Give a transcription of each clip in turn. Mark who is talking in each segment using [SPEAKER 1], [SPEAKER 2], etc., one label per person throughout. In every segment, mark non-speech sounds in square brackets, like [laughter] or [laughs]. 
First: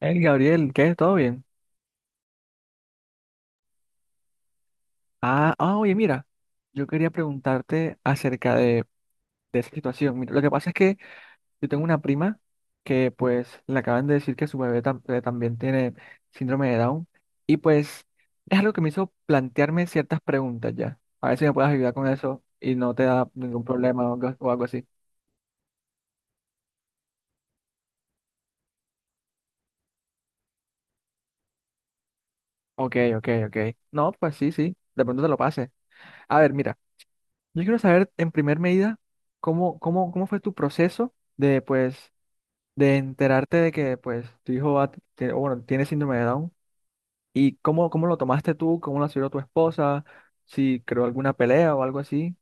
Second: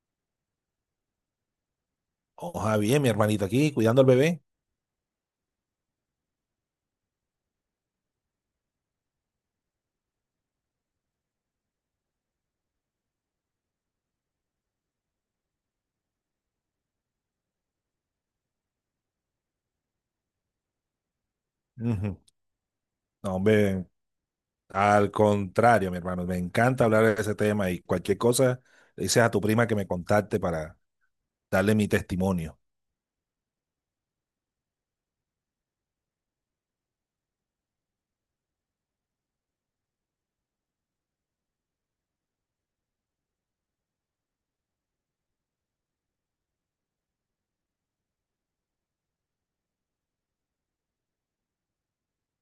[SPEAKER 1] El Gabriel, ¿qué? ¿Todo bien?
[SPEAKER 2] Ojalá bien, mi hermanito aquí, cuidando al bebé.
[SPEAKER 1] Oye, mira, yo quería preguntarte acerca de esa situación. Mira, lo que pasa es que yo tengo una prima que pues le acaban de decir que su bebé también tiene síndrome de Down, y pues es algo que me hizo plantearme ciertas preguntas ya. A ver si me puedes ayudar con
[SPEAKER 2] Ujú.
[SPEAKER 1] eso y no te da
[SPEAKER 2] No,
[SPEAKER 1] ningún
[SPEAKER 2] hombre,
[SPEAKER 1] problema o algo así.
[SPEAKER 2] al contrario, mi hermano, me encanta hablar de ese tema y cualquier cosa, le dices a tu prima que me contacte para darle mi testimonio.
[SPEAKER 1] Ok, ok, ok. No, pues sí, sí, de pronto te lo pase. A ver, mira, yo quiero saber en primer medida cómo fue tu proceso de de enterarte de que tu hijo va, que, o bueno, tiene síndrome de Down, y cómo lo tomaste tú, cómo lo asumió tu esposa, si creó alguna pelea o algo así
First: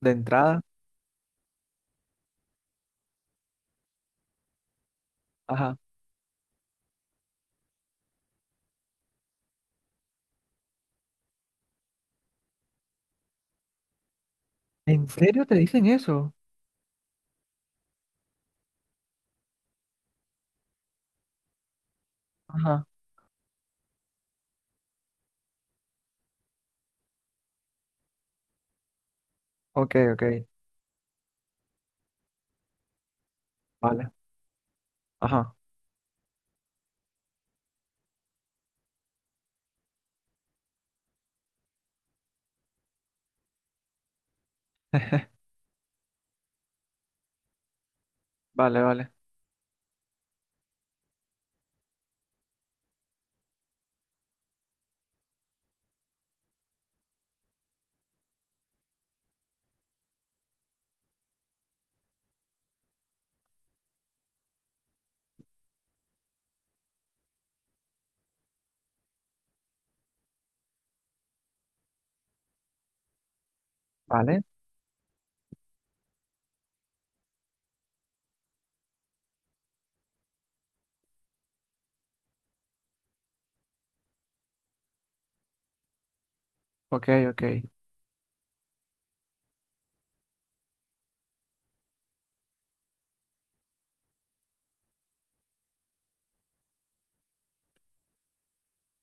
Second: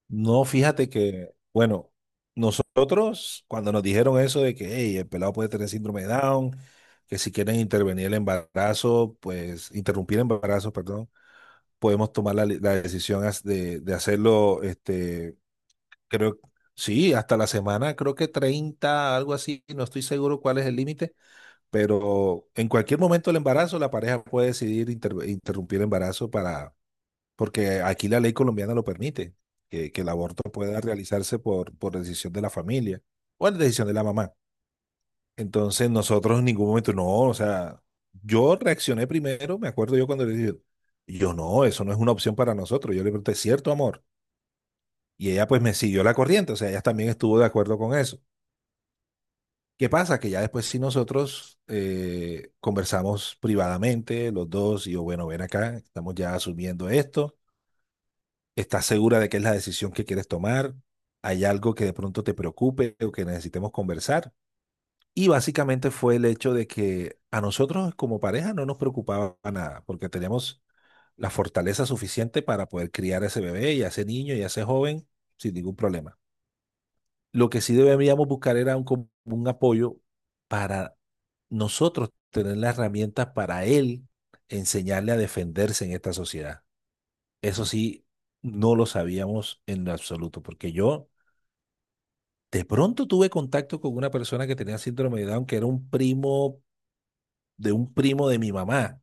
[SPEAKER 1] de
[SPEAKER 2] No,
[SPEAKER 1] entrada.
[SPEAKER 2] fíjate que, bueno, nosotros cuando nos dijeron eso de que "Hey, el pelado puede tener
[SPEAKER 1] Ajá.
[SPEAKER 2] síndrome de Down, que si quieren intervenir el embarazo, pues interrumpir el embarazo, perdón, podemos tomar la decisión de hacerlo,
[SPEAKER 1] ¿En serio te dicen eso?
[SPEAKER 2] creo, sí, hasta la semana, creo que 30 algo así, no estoy seguro cuál es el límite, pero en
[SPEAKER 1] Ajá.
[SPEAKER 2] cualquier momento del embarazo la pareja puede decidir interrumpir el embarazo para porque aquí la ley colombiana lo permite, que,
[SPEAKER 1] Ok,
[SPEAKER 2] que el
[SPEAKER 1] ok.
[SPEAKER 2] aborto pueda realizarse por decisión de la familia o la decisión de la
[SPEAKER 1] Vale.
[SPEAKER 2] mamá.
[SPEAKER 1] Ajá.
[SPEAKER 2] Entonces nosotros en ningún momento, no, o sea, yo reaccioné primero, me acuerdo yo cuando le dije, yo no, eso no es una opción para nosotros, yo le pregunté, ¿cierto amor?
[SPEAKER 1] [laughs]
[SPEAKER 2] Y ella pues me siguió la corriente, o sea, ella también estuvo de acuerdo con eso.
[SPEAKER 1] Vale, vale.
[SPEAKER 2] ¿Qué pasa? Que ya después si nosotros conversamos privadamente los dos y yo, bueno, ven acá, estamos ya asumiendo esto. ¿Estás segura de que es la decisión que quieres tomar? ¿Hay algo que de pronto te preocupe o que necesitemos conversar? Y básicamente fue el hecho de que a nosotros como pareja no nos preocupaba nada, porque teníamos la fortaleza suficiente para poder criar a ese bebé y a ese niño y
[SPEAKER 1] Vale.
[SPEAKER 2] a ese joven sin ningún problema. Lo que sí debíamos buscar era un apoyo para nosotros tener las herramientas para él enseñarle a defenderse en esta sociedad.
[SPEAKER 1] Ok, ok.
[SPEAKER 2] Eso sí, no lo sabíamos en lo absoluto, porque yo de pronto tuve contacto con una persona que tenía síndrome de Down, que era un primo de mi mamá.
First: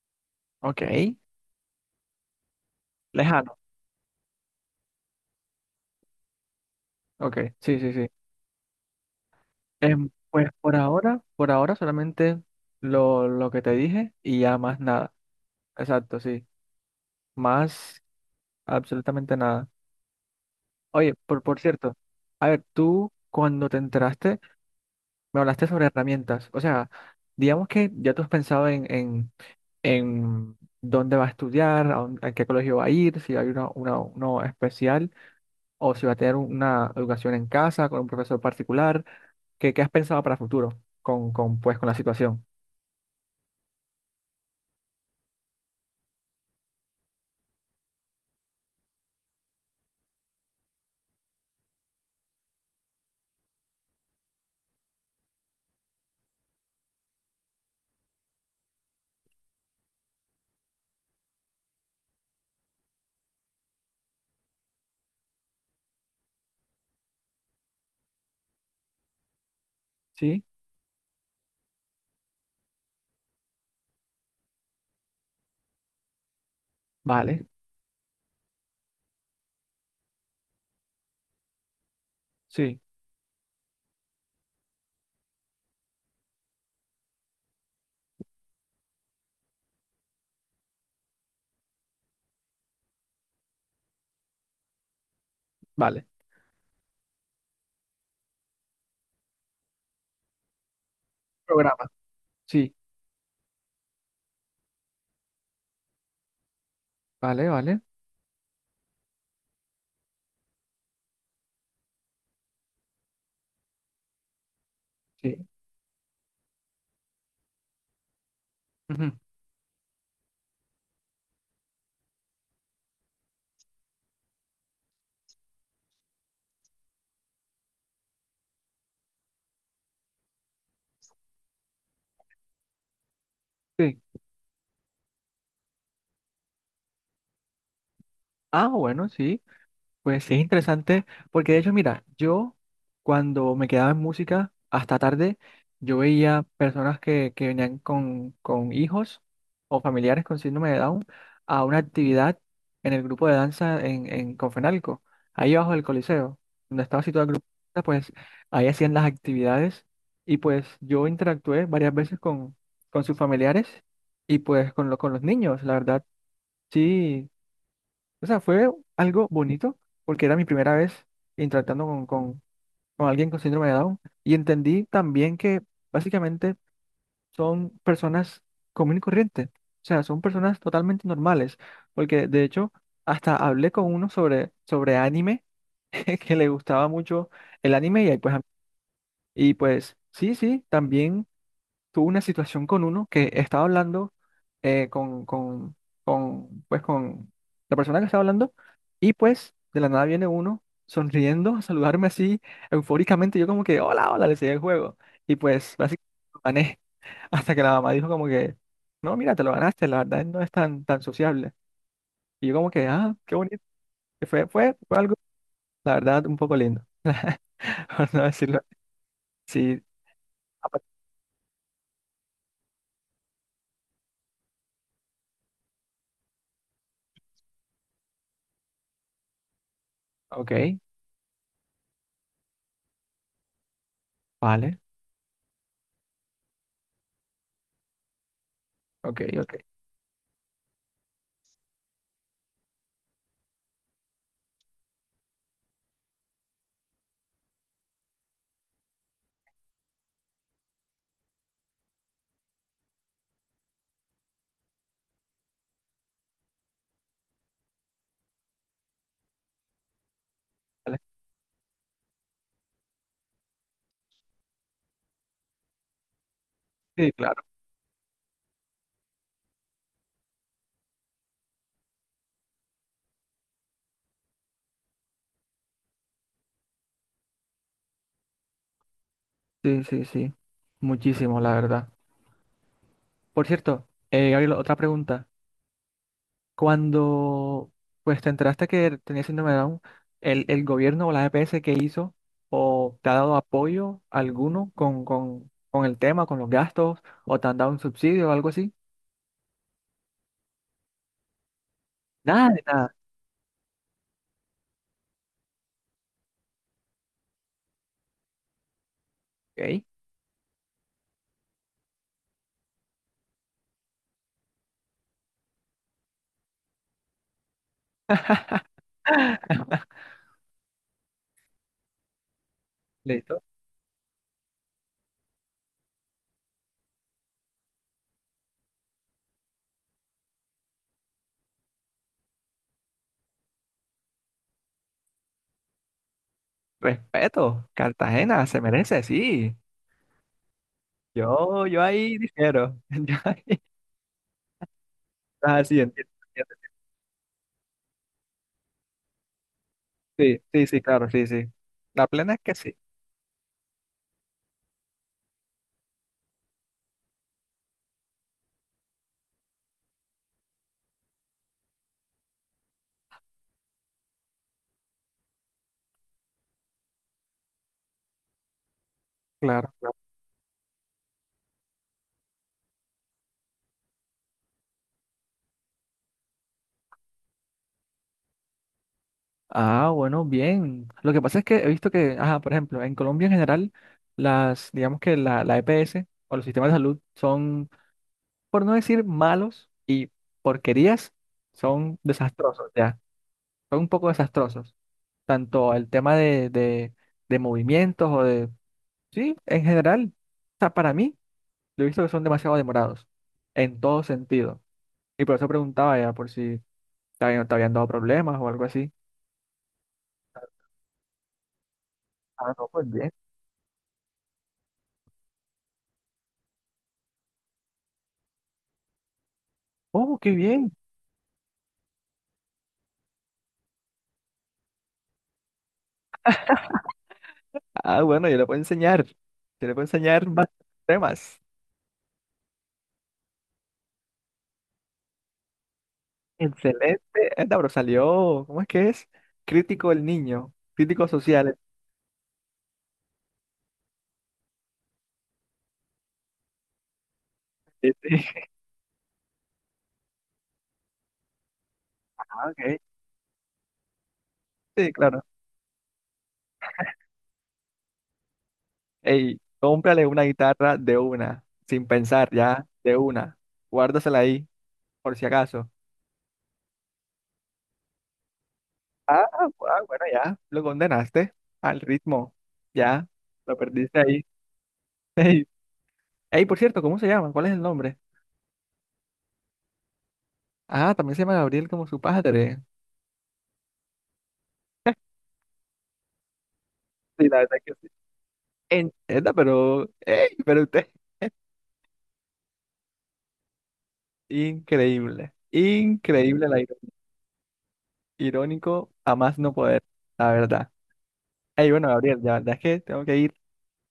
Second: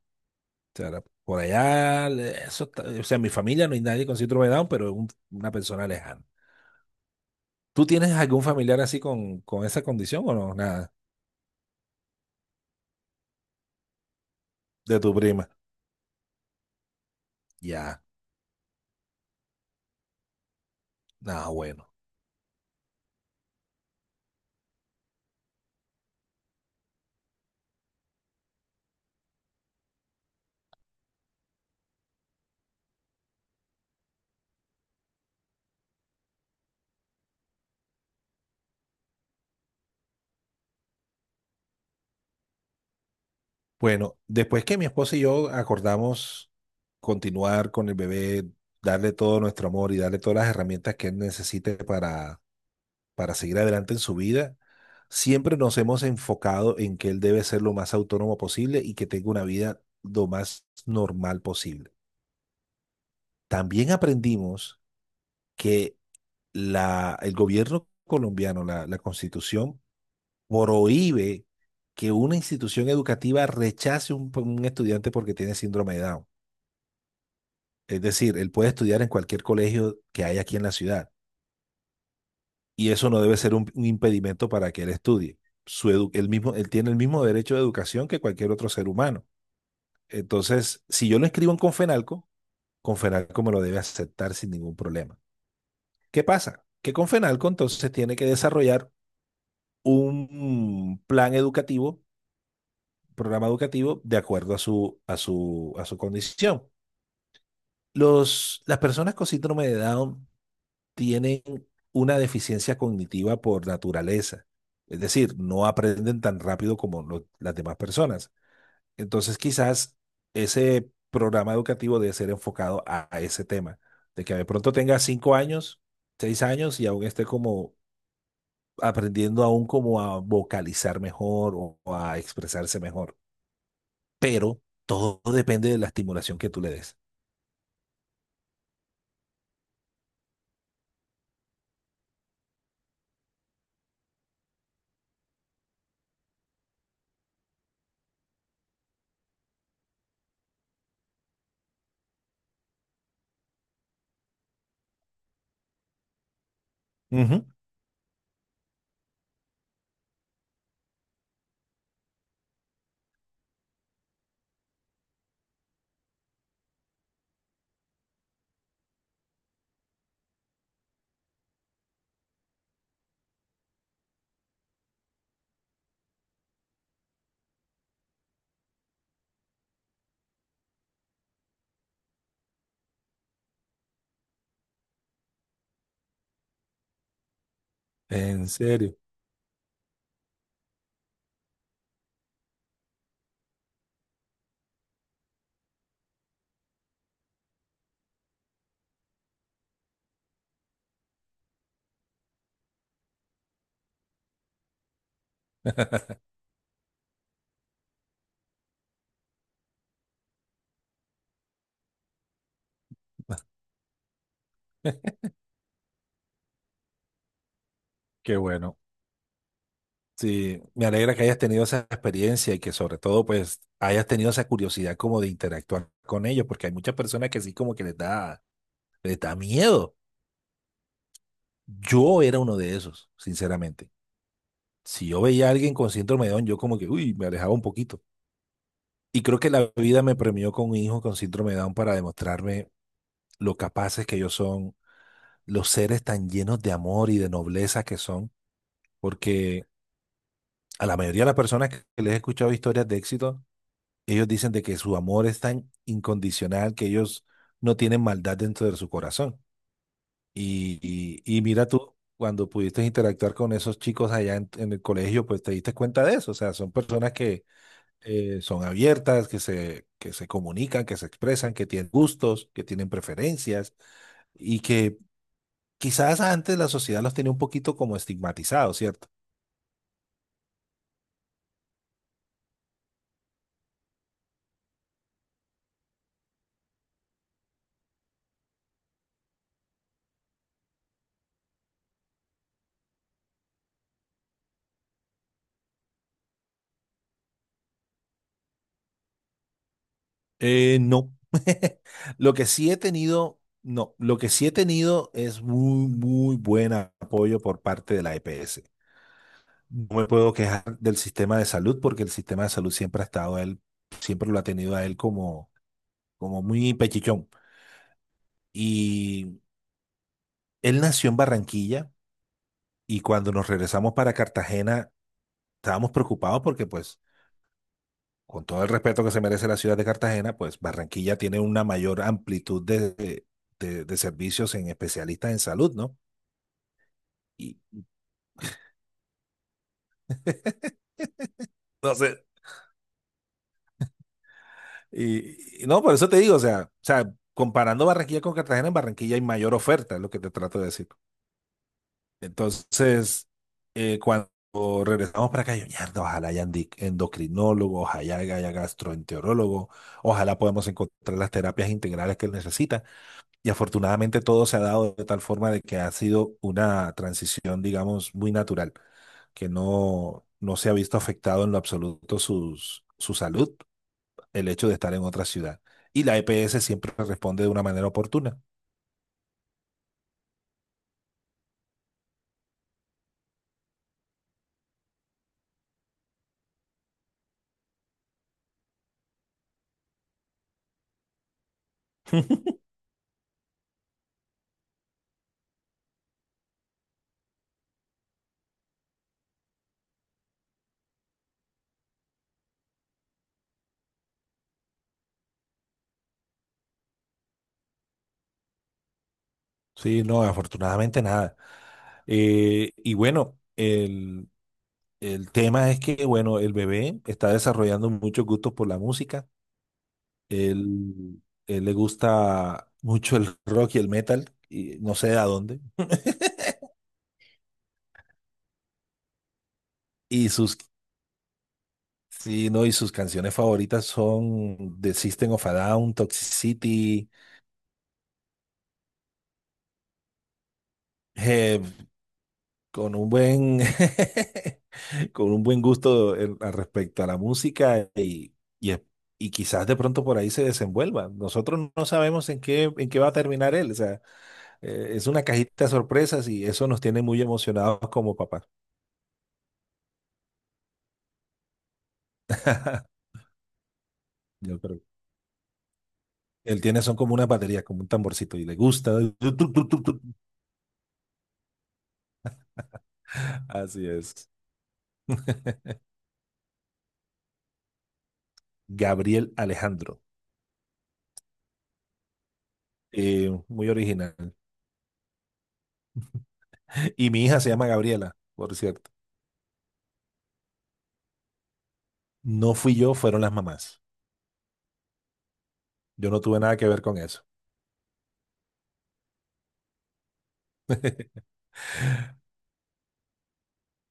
[SPEAKER 2] O sea, era
[SPEAKER 1] Ok.
[SPEAKER 2] por allá, eso o sea, en mi
[SPEAKER 1] Lejano.
[SPEAKER 2] familia no hay nadie con síndrome de Down, pero es una persona lejana.
[SPEAKER 1] Ok. Sí,
[SPEAKER 2] ¿Tú
[SPEAKER 1] sí, sí.
[SPEAKER 2] tienes algún familiar así con esa condición o
[SPEAKER 1] Pues
[SPEAKER 2] no? Nada,
[SPEAKER 1] por ahora solamente lo que te dije y ya más
[SPEAKER 2] de
[SPEAKER 1] nada.
[SPEAKER 2] tu prima.
[SPEAKER 1] Exacto, sí. Más
[SPEAKER 2] Ya,
[SPEAKER 1] absolutamente nada. Oye,
[SPEAKER 2] nada,
[SPEAKER 1] por
[SPEAKER 2] bueno.
[SPEAKER 1] cierto, a ver, tú cuando te enteraste me hablaste sobre herramientas. O sea, digamos que ya tú has pensado en dónde va a estudiar, a qué colegio va a ir, si hay uno especial o si va a tener una educación en casa con un profesor particular. ¿Qué has pensado para futuro pues, con la situación?
[SPEAKER 2] Bueno, después que mi esposa y yo acordamos continuar con el bebé, darle todo nuestro amor y darle todas las herramientas que él necesite para seguir adelante en su vida, siempre nos hemos enfocado en que él debe ser lo más autónomo posible y que tenga una vida lo más normal posible. También aprendimos que el gobierno colombiano, la constitución,
[SPEAKER 1] Sí,
[SPEAKER 2] prohíbe que una institución educativa rechace un estudiante porque tiene síndrome de Down.
[SPEAKER 1] vale,
[SPEAKER 2] Es decir, él puede estudiar en cualquier colegio que hay aquí en la ciudad
[SPEAKER 1] sí,
[SPEAKER 2] y eso no debe ser un impedimento para que él estudie. Él mismo, él tiene el mismo derecho de educación que cualquier otro ser humano. Entonces, si yo lo inscribo en Confenalco, Confenalco me lo debe aceptar sin ningún problema.
[SPEAKER 1] vale.
[SPEAKER 2] ¿Qué pasa? Que Confenalco entonces tiene que desarrollar un plan
[SPEAKER 1] Programa.
[SPEAKER 2] educativo,
[SPEAKER 1] Sí,
[SPEAKER 2] programa educativo, de acuerdo a su condición.
[SPEAKER 1] vale, vale,
[SPEAKER 2] Las personas con síndrome de Down tienen una deficiencia cognitiva por naturaleza. Es decir,
[SPEAKER 1] sí.
[SPEAKER 2] no aprenden tan rápido como las demás personas.
[SPEAKER 1] Ujú.
[SPEAKER 2] Entonces, quizás ese programa educativo debe ser enfocado a ese tema, de que de pronto tenga 5 años, 6 años y aún esté como aprendiendo aún como a vocalizar mejor o a expresarse mejor.
[SPEAKER 1] Sí.
[SPEAKER 2] Pero todo depende de la estimulación que tú le des.
[SPEAKER 1] Ah, bueno, sí. Pues sí, es interesante, porque de hecho, mira, yo cuando me quedaba en música hasta tarde, yo veía personas que venían con hijos o familiares con síndrome de Down a una actividad en el grupo de danza en Confenalco, ahí abajo del Coliseo, donde estaba situado el
[SPEAKER 2] Ujú.
[SPEAKER 1] grupo de danza, pues ahí hacían las actividades, y pues yo interactué varias veces con sus familiares y pues con los niños, la verdad, sí. O sea, fue algo bonito porque era mi primera vez interactuando con alguien con síndrome de Down, y entendí también que básicamente son personas común y corriente. O sea, son personas totalmente normales, porque de hecho hasta hablé con uno sobre, sobre anime, [laughs] que le gustaba mucho el anime, y ahí
[SPEAKER 2] En serio.
[SPEAKER 1] y pues sí, sí, también tuve una situación con uno que estaba hablando eh, con, con, con la persona que estaba hablando, y pues de la nada viene uno sonriendo a saludarme así eufóricamente. Yo como que, hola, hola, le seguí el juego. Y pues básicamente lo gané [laughs] hasta que la mamá dijo como que, no, mira, te lo ganaste, la verdad no es tan sociable. Y yo como que, ah, qué bonito. Y fue algo,
[SPEAKER 2] [laughs]
[SPEAKER 1] la verdad, un poco lindo, [laughs] por no
[SPEAKER 2] Qué
[SPEAKER 1] decirlo.
[SPEAKER 2] bueno.
[SPEAKER 1] Sí,
[SPEAKER 2] Sí, me alegra que hayas tenido esa experiencia y que sobre todo pues hayas tenido esa curiosidad como de interactuar con ellos, porque hay muchas personas que sí como que les da miedo.
[SPEAKER 1] ok,
[SPEAKER 2] Yo era uno de esos, sinceramente.
[SPEAKER 1] vale,
[SPEAKER 2] Si yo veía a alguien con síndrome de Down, yo como que, uy, me alejaba un poquito.
[SPEAKER 1] ok,
[SPEAKER 2] Y creo que
[SPEAKER 1] ok.
[SPEAKER 2] la vida me premió con un hijo con síndrome de Down para demostrarme lo capaces que ellos son, los seres tan llenos de amor y de nobleza que son, porque a la mayoría de las personas que les he escuchado historias de éxito, ellos dicen de que su amor es tan incondicional que ellos no tienen maldad dentro de su corazón. Y,
[SPEAKER 1] Vale.
[SPEAKER 2] y mira tú, cuando pudiste interactuar con esos chicos allá en el colegio, pues te diste cuenta de eso. O sea, son
[SPEAKER 1] Sí,
[SPEAKER 2] personas
[SPEAKER 1] claro.
[SPEAKER 2] que son abiertas, que se comunican, que se expresan, que tienen gustos, que tienen preferencias y que quizás antes la sociedad los tenía un poquito como estigmatizados, ¿cierto?
[SPEAKER 1] Sí, sí, sí. Muchísimo, la verdad. Por cierto, Gabriel, otra pregunta. Cuando pues te enteraste que tenías síndrome de Down, ¿ el gobierno o la EPS, que hizo o te ha dado apoyo alguno con el tema, con los gastos, o te han dado un subsidio o algo así?
[SPEAKER 2] No. [laughs] Lo que
[SPEAKER 1] Nada de
[SPEAKER 2] sí he
[SPEAKER 1] nada.
[SPEAKER 2] tenido, no, Lo que sí he tenido es muy, muy buen apoyo por parte de la EPS.
[SPEAKER 1] Ok.
[SPEAKER 2] No me puedo quejar del sistema de salud porque el sistema de salud siempre ha estado a él, siempre lo ha tenido a él como, como muy pechichón. Y
[SPEAKER 1] [laughs]
[SPEAKER 2] él nació en Barranquilla y cuando
[SPEAKER 1] Listo.
[SPEAKER 2] nos regresamos para Cartagena estábamos preocupados porque pues con todo el respeto que se merece la ciudad de Cartagena, pues Barranquilla tiene una mayor amplitud de servicios en especialistas en salud, ¿no? Y
[SPEAKER 1] Respeto. Cartagena se merece, sí.
[SPEAKER 2] [laughs]
[SPEAKER 1] Yo
[SPEAKER 2] No sé.
[SPEAKER 1] ahí difiero. [laughs] Yo ahí- Ah,
[SPEAKER 2] Y
[SPEAKER 1] sí,
[SPEAKER 2] no, por eso
[SPEAKER 1] entiendo,
[SPEAKER 2] te digo,
[SPEAKER 1] entiendo.
[SPEAKER 2] comparando Barranquilla con Cartagena, en Barranquilla hay mayor oferta, es lo que te
[SPEAKER 1] Sí,
[SPEAKER 2] trato de
[SPEAKER 1] sí, sí,
[SPEAKER 2] decir.
[SPEAKER 1] claro, sí, sí. La plena es que sí.
[SPEAKER 2] Entonces, cuando regresamos para acá, yo, mierda, ojalá haya endocrinólogos, ojalá haya gastroenterólogo, ojalá podamos encontrar las terapias integrales que él necesita. Y afortunadamente todo se ha dado de tal forma de que ha sido una transición, digamos, muy natural, que
[SPEAKER 1] Claro, claro.
[SPEAKER 2] no se ha visto afectado en lo absoluto sus, su salud el hecho de estar en otra ciudad. Y la EPS siempre responde de una manera oportuna.
[SPEAKER 1] Ah, bueno, bien. Lo que pasa es que he visto que, ajá, por ejemplo, en Colombia en general, las, digamos la EPS o los sistemas de salud son, por no decir malos y porquerías, son desastrosos, ya. Son un poco desastrosos. Tanto el tema de movimientos sí, en general, o sea, para mí, lo he visto que son demasiado demorados, en todo sentido. Y por eso preguntaba ya por si te habían dado problemas o algo así.
[SPEAKER 2] Sí, no, afortunadamente nada.
[SPEAKER 1] Ah, no,
[SPEAKER 2] Eh,
[SPEAKER 1] pues
[SPEAKER 2] y
[SPEAKER 1] bien.
[SPEAKER 2] bueno, el, el tema es que, bueno, el bebé está desarrollando muchos gustos por la música.
[SPEAKER 1] Oh, qué bien.
[SPEAKER 2] Él le gusta mucho el [laughs] rock y el metal, y no sé de a dónde.
[SPEAKER 1] Ah, bueno, yo le puedo enseñar. Yo le puedo enseñar
[SPEAKER 2] Y
[SPEAKER 1] más
[SPEAKER 2] sus,
[SPEAKER 1] temas.
[SPEAKER 2] sí, no, Y sus canciones favoritas son The System of a Down,
[SPEAKER 1] Excelente.
[SPEAKER 2] Toxicity,
[SPEAKER 1] Anda, pero salió, ¿cómo es que es? Crítico el niño, crítico social.
[SPEAKER 2] eh, con un buen [laughs] con un buen gusto al respecto a la música
[SPEAKER 1] Sí, sí. [laughs]
[SPEAKER 2] y, es- y quizás de pronto por ahí se desenvuelva. Nosotros no sabemos
[SPEAKER 1] Ah, ok.
[SPEAKER 2] en qué va a terminar él. O sea,
[SPEAKER 1] Sí,
[SPEAKER 2] es una
[SPEAKER 1] claro.
[SPEAKER 2] cajita de sorpresas y eso nos tiene muy emocionados como papás.
[SPEAKER 1] Ey, cómprale una guitarra de una, sin pensar, ya, de
[SPEAKER 2] [laughs]
[SPEAKER 1] una. Guárdasela ahí,
[SPEAKER 2] Yo creo.
[SPEAKER 1] por si acaso.
[SPEAKER 2] Él tiene son como una batería, como un tamborcito y le gusta.
[SPEAKER 1] Ah,
[SPEAKER 2] Tu,
[SPEAKER 1] ah,
[SPEAKER 2] tu, tu, tu, tu.
[SPEAKER 1] bueno, ya, lo condenaste al ritmo. Ya, lo
[SPEAKER 2] Así
[SPEAKER 1] perdiste ahí.
[SPEAKER 2] es.
[SPEAKER 1] [laughs]
[SPEAKER 2] [laughs]
[SPEAKER 1] Ey, ey, por cierto, ¿cómo se llama? ¿Cuál es el nombre?
[SPEAKER 2] Gabriel Alejandro.
[SPEAKER 1] Ah, también se llama Gabriel como su padre.
[SPEAKER 2] Muy original. Y mi
[SPEAKER 1] Sí, la
[SPEAKER 2] hija se
[SPEAKER 1] verdad
[SPEAKER 2] llama
[SPEAKER 1] que sí.
[SPEAKER 2] Gabriela, por cierto.
[SPEAKER 1] En Esta, pero, ey, pero usted,
[SPEAKER 2] No fui yo, fueron las mamás.
[SPEAKER 1] increíble,
[SPEAKER 2] Yo no tuve
[SPEAKER 1] increíble,
[SPEAKER 2] nada
[SPEAKER 1] la
[SPEAKER 2] que
[SPEAKER 1] iro-
[SPEAKER 2] ver con eso.
[SPEAKER 1] irónico, a más no poder, la verdad. Ey, bueno, Gabriel, la verdad es que tengo que ir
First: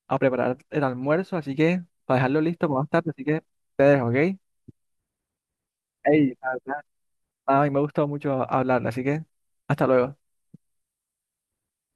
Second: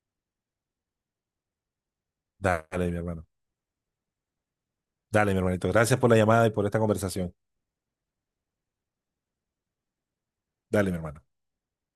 [SPEAKER 1] a preparar el almuerzo, así que para dejarlo listo para más
[SPEAKER 2] Dale, mi
[SPEAKER 1] tarde, así
[SPEAKER 2] hermano.
[SPEAKER 1] que te dejo, ¿ok?
[SPEAKER 2] Dale, mi hermanito. Gracias por la
[SPEAKER 1] Ey,
[SPEAKER 2] llamada y
[SPEAKER 1] la
[SPEAKER 2] por esta
[SPEAKER 1] verdad,
[SPEAKER 2] conversación.
[SPEAKER 1] a mí me ha gustado mucho hablar, así que hasta luego.
[SPEAKER 2] Dale, mi hermano.